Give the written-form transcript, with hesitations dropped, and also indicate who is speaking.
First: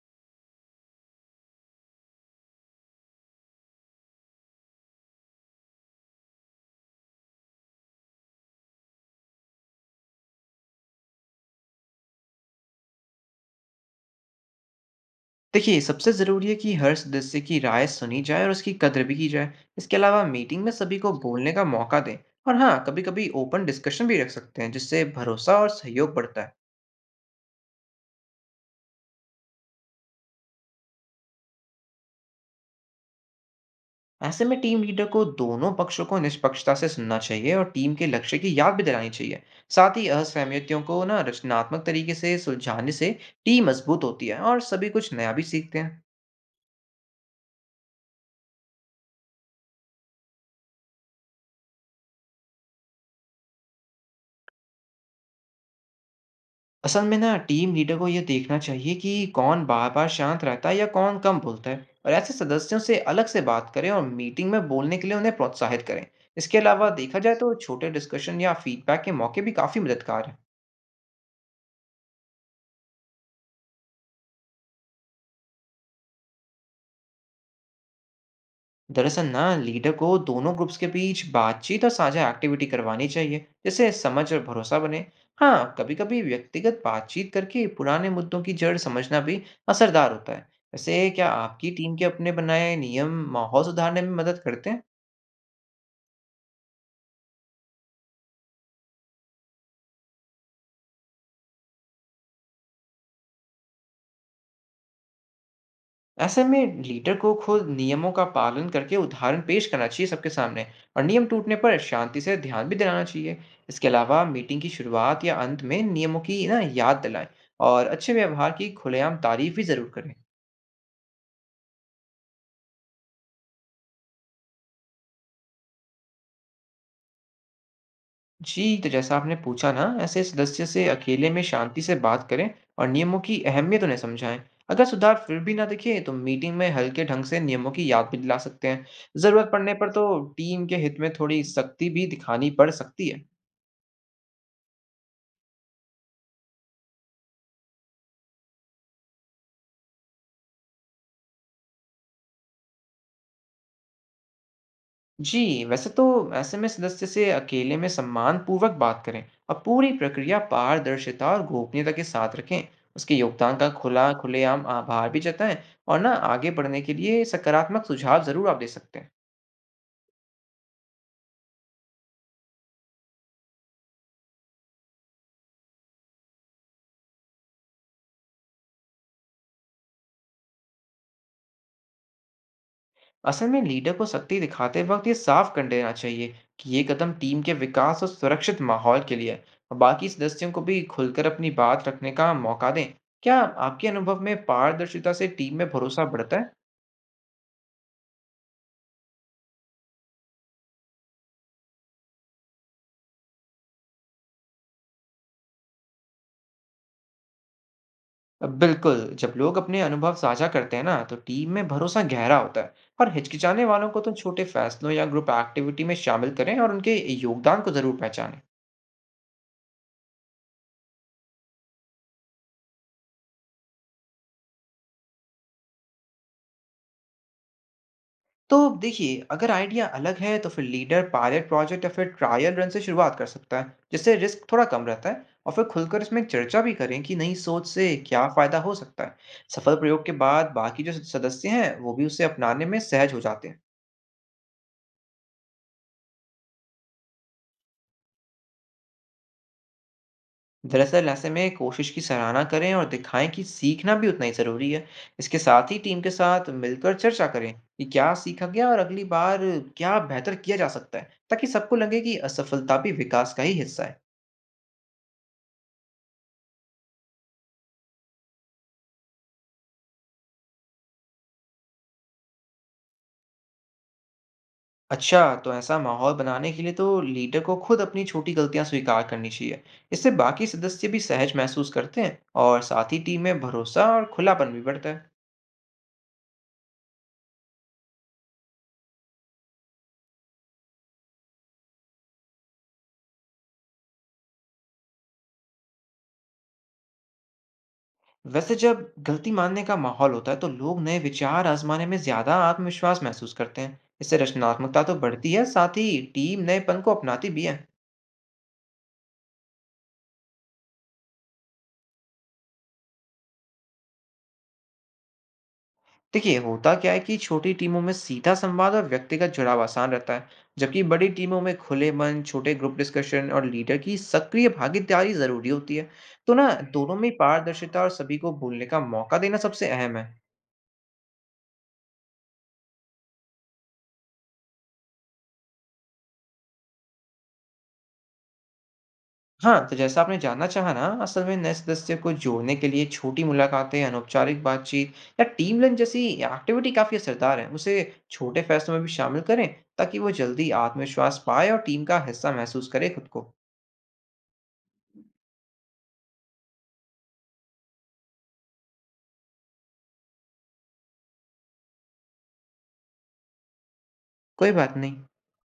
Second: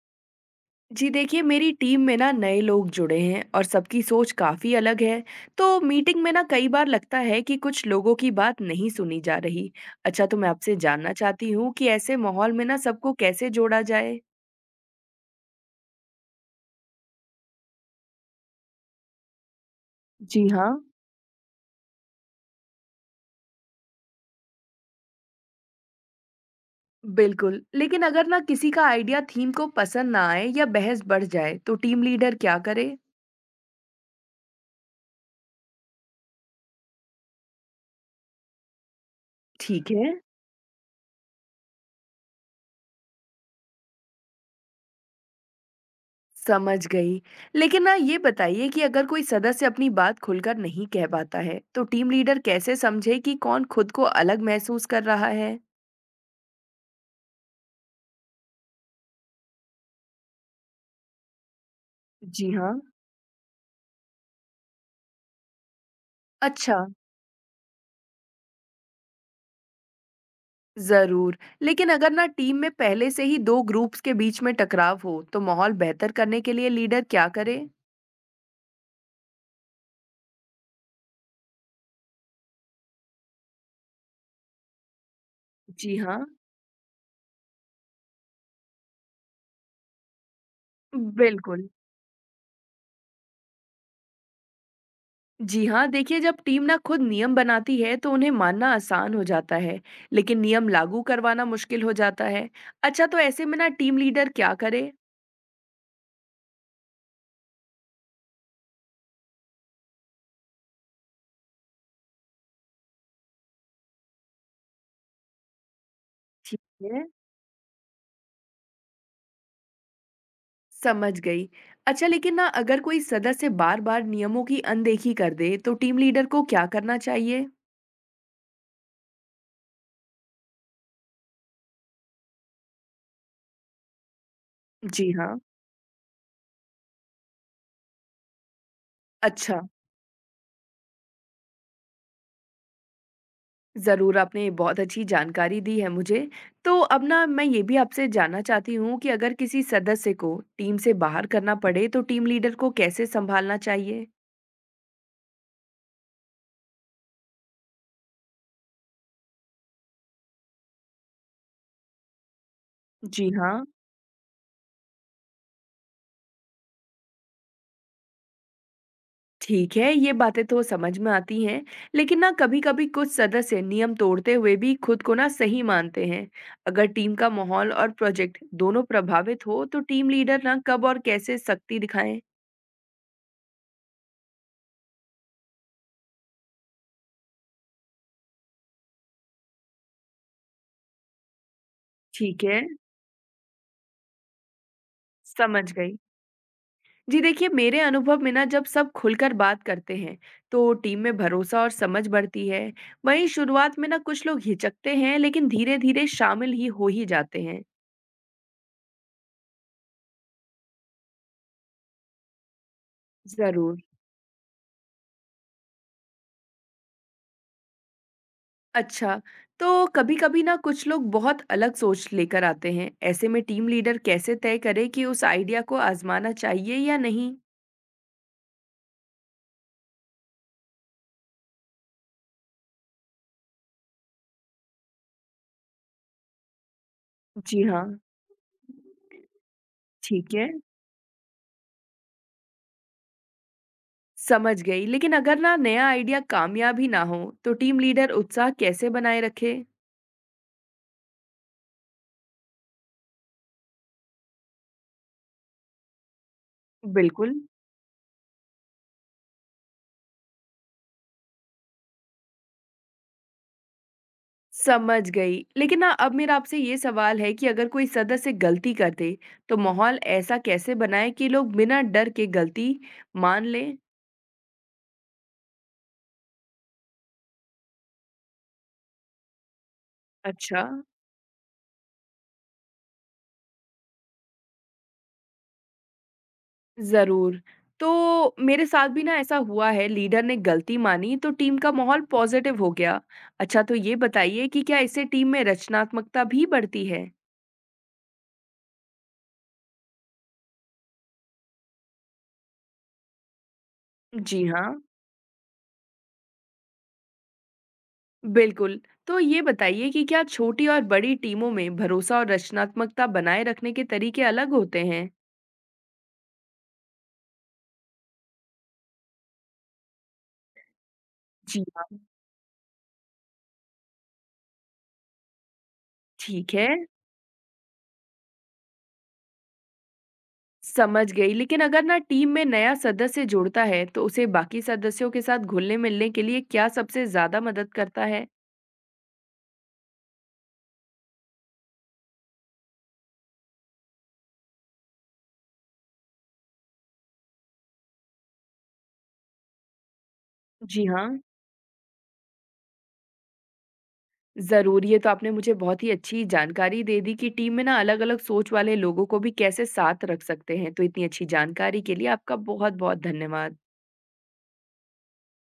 Speaker 1: जी देखिए, मेरी टीम में ना नए लोग जुड़े हैं और सबकी सोच काफ़ी अलग है। तो मीटिंग में ना कई बार लगता है कि कुछ लोगों की बात नहीं सुनी जा रही। अच्छा, तो मैं आपसे जानना चाहती हूँ कि ऐसे माहौल में ना सबको कैसे जोड़ा जाए?
Speaker 2: देखिए सबसे ज़रूरी है कि हर सदस्य की राय सुनी जाए और उसकी कद्र भी की जाए। इसके अलावा
Speaker 1: जी
Speaker 2: मीटिंग में
Speaker 1: हाँ।
Speaker 2: सभी को बोलने का मौका दें। और हाँ, कभी कभी ओपन डिस्कशन भी रख सकते हैं जिससे भरोसा और सहयोग बढ़ता है।
Speaker 1: बिल्कुल, लेकिन अगर ना किसी का आइडिया थीम को पसंद ना आए या बहस बढ़ जाए, तो टीम लीडर क्या करे?
Speaker 2: ऐसे में टीम लीडर को दोनों पक्षों को निष्पक्षता से सुनना चाहिए और टीम के लक्ष्य की याद भी दिलानी चाहिए।
Speaker 1: ठीक
Speaker 2: साथ ही
Speaker 1: है।
Speaker 2: असहमतियों को ना रचनात्मक तरीके से सुलझाने से टीम मजबूत होती है और सभी कुछ नया भी सीखते हैं।
Speaker 1: समझ गई। लेकिन ना ये बताइए कि अगर कोई सदस्य अपनी बात खुलकर नहीं कह पाता है, तो टीम लीडर कैसे समझे कि कौन खुद को अलग महसूस कर रहा है?
Speaker 2: असल में ना टीम लीडर को यह देखना चाहिए कि कौन बार बार शांत रहता है या कौन कम बोलता है, और ऐसे
Speaker 1: जी हाँ।
Speaker 2: सदस्यों से अलग से बात करें और मीटिंग में बोलने के लिए उन्हें प्रोत्साहित करें। इसके
Speaker 1: अच्छा,
Speaker 2: अलावा देखा जाए तो छोटे डिस्कशन या फीडबैक के मौके भी काफी मददगार हैं।
Speaker 1: जरूर। लेकिन अगर ना टीम में पहले से ही दो ग्रुप्स के बीच में टकराव हो, तो माहौल बेहतर करने के लिए लीडर क्या करे?
Speaker 2: दरअसल ना लीडर को दोनों ग्रुप्स के बीच बातचीत और साझा एक्टिविटी करवानी चाहिए जिससे समझ और भरोसा बने। हाँ, कभी
Speaker 1: जी
Speaker 2: कभी
Speaker 1: हाँ।
Speaker 2: व्यक्तिगत बातचीत करके पुराने मुद्दों की जड़ समझना भी असरदार होता है। वैसे क्या
Speaker 1: बिल्कुल।
Speaker 2: आपकी टीम के अपने बनाए नियम माहौल सुधारने में मदद करते हैं?
Speaker 1: जी हाँ, देखिए जब टीम ना खुद नियम बनाती है तो उन्हें मानना आसान हो जाता है, लेकिन नियम लागू करवाना मुश्किल हो जाता है। अच्छा, तो ऐसे में ना टीम लीडर क्या करे।
Speaker 2: ऐसे में लीडर को खुद नियमों का पालन करके उदाहरण पेश करना चाहिए सबके सामने। और नियम टूटने पर शांति से ध्यान भी दिलाना चाहिए। इसके अलावा मीटिंग की शुरुआत या अंत में नियमों की ना
Speaker 1: ठीक
Speaker 2: याद
Speaker 1: है,
Speaker 2: दिलाएं। और अच्छे व्यवहार की खुलेआम तारीफ भी जरूर करें।
Speaker 1: समझ गई। अच्छा, लेकिन ना अगर कोई सदस्य बार-बार नियमों की अनदेखी कर दे, तो टीम लीडर को क्या करना चाहिए?
Speaker 2: जी, तो जैसा आपने पूछा ना, ऐसे सदस्य से अकेले में शांति से बात करें और नियमों की अहमियत उन्हें समझाएं। अगर
Speaker 1: जी
Speaker 2: सुधार फिर
Speaker 1: हाँ।
Speaker 2: भी ना दिखे तो मीटिंग में हल्के ढंग से नियमों की याद भी दिला सकते हैं। जरूरत
Speaker 1: अच्छा,
Speaker 2: पड़ने पर तो टीम के हित में थोड़ी सख्ती भी दिखानी पड़ सकती है।
Speaker 1: ज़रूर। आपने बहुत अच्छी जानकारी दी है मुझे। तो अब ना मैं ये भी आपसे जानना चाहती हूँ कि अगर किसी सदस्य को टीम से बाहर करना पड़े, तो टीम लीडर को कैसे सँभालना चाहिए?
Speaker 2: जी, वैसे तो ऐसे में सदस्य से अकेले में सम्मानपूर्वक बात करें और पूरी प्रक्रिया पारदर्शिता और गोपनीयता के साथ रखें। उसके
Speaker 1: जी
Speaker 2: योगदान
Speaker 1: हाँ।
Speaker 2: का खुला खुलेआम आभार भी जताएं। और ना आगे बढ़ने के लिए सकारात्मक सुझाव ज़रूर आप दे सकते हैं।
Speaker 1: ठीक है, ये बातें तो समझ में आती हैं, लेकिन ना कभी-कभी कुछ सदस्य नियम तोड़ते हुए भी खुद को ना सही मानते हैं। अगर टीम का माहौल और प्रोजेक्ट दोनों प्रभावित हो, तो टीम लीडर ना कब और कैसे सख्ती दिखाएं?
Speaker 2: असल में लीडर को सख्ती दिखाते वक्त ये साफ कर देना चाहिए कि ये कदम टीम के विकास और सुरक्षित माहौल के लिए है। और बाकी सदस्यों को भी खुलकर अपनी बात रखने का
Speaker 1: ठीक है,
Speaker 2: मौका दें। क्या आपके अनुभव में पारदर्शिता से टीम
Speaker 1: समझ
Speaker 2: में
Speaker 1: गई।
Speaker 2: भरोसा बढ़ता है?
Speaker 1: जी देखिए, मेरे अनुभव में ना जब सब खुलकर बात करते हैं, तो टीम में भरोसा और समझ बढ़ती है। वहीं शुरुआत में ना कुछ लोग हिचकते हैं, लेकिन धीरे-धीरे शामिल ही हो ही जाते हैं।
Speaker 2: बिल्कुल, जब लोग अपने अनुभव साझा करते हैं ना तो टीम में भरोसा गहरा होता है। और हिचकिचाने
Speaker 1: जरूर।
Speaker 2: वालों को तो छोटे फैसलों या ग्रुप एक्टिविटी में शामिल करें और उनके योगदान को जरूर पहचानें।
Speaker 1: अच्छा, तो कभी-कभी ना कुछ लोग बहुत अलग सोच लेकर आते हैं। ऐसे में टीम लीडर कैसे तय करे कि उस आइडिया को आज़माना चाहिए या नहीं?
Speaker 2: तो देखिए, अगर आइडिया अलग है तो फिर लीडर पायलट प्रोजेक्ट या फिर ट्रायल रन से शुरुआत कर सकता है जिससे रिस्क थोड़ा कम रहता है। और फिर खुलकर इसमें चर्चा भी करें कि नई
Speaker 1: जी
Speaker 2: सोच
Speaker 1: हाँ,
Speaker 2: से क्या फायदा हो सकता है। सफल प्रयोग के
Speaker 1: ठीक है,
Speaker 2: बाद बाकी जो सदस्य हैं वो भी उसे अपनाने में सहज हो जाते हैं।
Speaker 1: समझ गई। लेकिन अगर ना नया आइडिया कामयाब ही ना हो, तो टीम लीडर उत्साह कैसे बनाए रखे?
Speaker 2: दरअसल ऐसे में कोशिश की सराहना करें और दिखाएं कि सीखना भी उतना ही ज़रूरी है। इसके साथ ही टीम के साथ मिलकर चर्चा
Speaker 1: बिल्कुल,
Speaker 2: करें कि क्या सीखा गया और अगली बार क्या बेहतर किया जा सकता है, ताकि सबको लगे कि असफलता भी विकास का ही हिस्सा है।
Speaker 1: समझ गई। लेकिन ना अब मेरा आपसे ये सवाल है कि अगर कोई सदस्य गलती कर दे, तो माहौल ऐसा कैसे बनाएँ कि लोग बिना डर के गलती मान लें?
Speaker 2: अच्छा, तो ऐसा माहौल बनाने के लिए तो लीडर को खुद अपनी छोटी गलतियां स्वीकार करनी चाहिए। इससे बाकी
Speaker 1: अच्छा।
Speaker 2: सदस्य भी सहज महसूस करते हैं। और साथ ही टीम में भरोसा और खुलापन भी बढ़ता है।
Speaker 1: ज़रूर। तो मेरे साथ भी ना ऐसा हुआ है, लीडर ने गलती मानी तो टीम का माहौल पॉज़िटिव हो गया। अच्छा, तो ये बताइए कि क्या इससे टीम में रचनात्मकता भी बढ़ती है?
Speaker 2: वैसे जब गलती मानने का माहौल होता है तो लोग नए विचार आजमाने में ज्यादा आत्मविश्वास महसूस करते हैं। इससे
Speaker 1: जी हाँ,
Speaker 2: रचनात्मकता तो बढ़ती है, साथ ही टीम नएपन को अपनाती भी है।
Speaker 1: बिल्कुल। तो ये बताइए कि क्या छोटी और बड़ी टीमों में भरोसा और रचनात्मकता बनाए रखने के तरीके अलग होते हैं?
Speaker 2: देखिए, होता क्या है कि छोटी टीमों में सीधा संवाद और व्यक्तिगत जुड़ाव आसान रहता है, जबकि बड़ी टीमों में
Speaker 1: जी
Speaker 2: खुले
Speaker 1: हाँ,
Speaker 2: मन, छोटे ग्रुप डिस्कशन और लीडर की सक्रिय भागीदारी जरूरी होती है। तो ना
Speaker 1: ठीक है,
Speaker 2: दोनों में पारदर्शिता और सभी को बोलने का मौका देना सबसे अहम है।
Speaker 1: समझ गई। लेकिन अगर ना टीम में नया सदस्य जुड़ता है, तो उसे बाकी सदस्यों के साथ घुलने-मिलने के लिए क्या सबसे ज़्यादा मदद करता है?
Speaker 2: हाँ, तो जैसा आपने जानना चाहा ना, असल में नए सदस्य को जोड़ने के लिए छोटी मुलाकातें, अनौपचारिक बातचीत या टीम लंच जैसी एक्टिविटी काफ़ी असरदार है। उसे छोटे फैसलों में भी शामिल करें, ताकि वो जल्दी
Speaker 1: जी हाँ।
Speaker 2: आत्मविश्वास पाए और टीम का हिस्सा महसूस करे खुद को।
Speaker 1: ज़रूर, ये तो आपने मुझे बहुत ही अच्छी जानकारी दे दी कि टीम में ना अलग-अलग सोच वाले लोगों को भी कैसे साथ रख सकते हैं। तो इतनी अच्छी जानकारी के लिए आपका बहुत-बहुत धन्यवाद।
Speaker 2: कोई बात नहीं।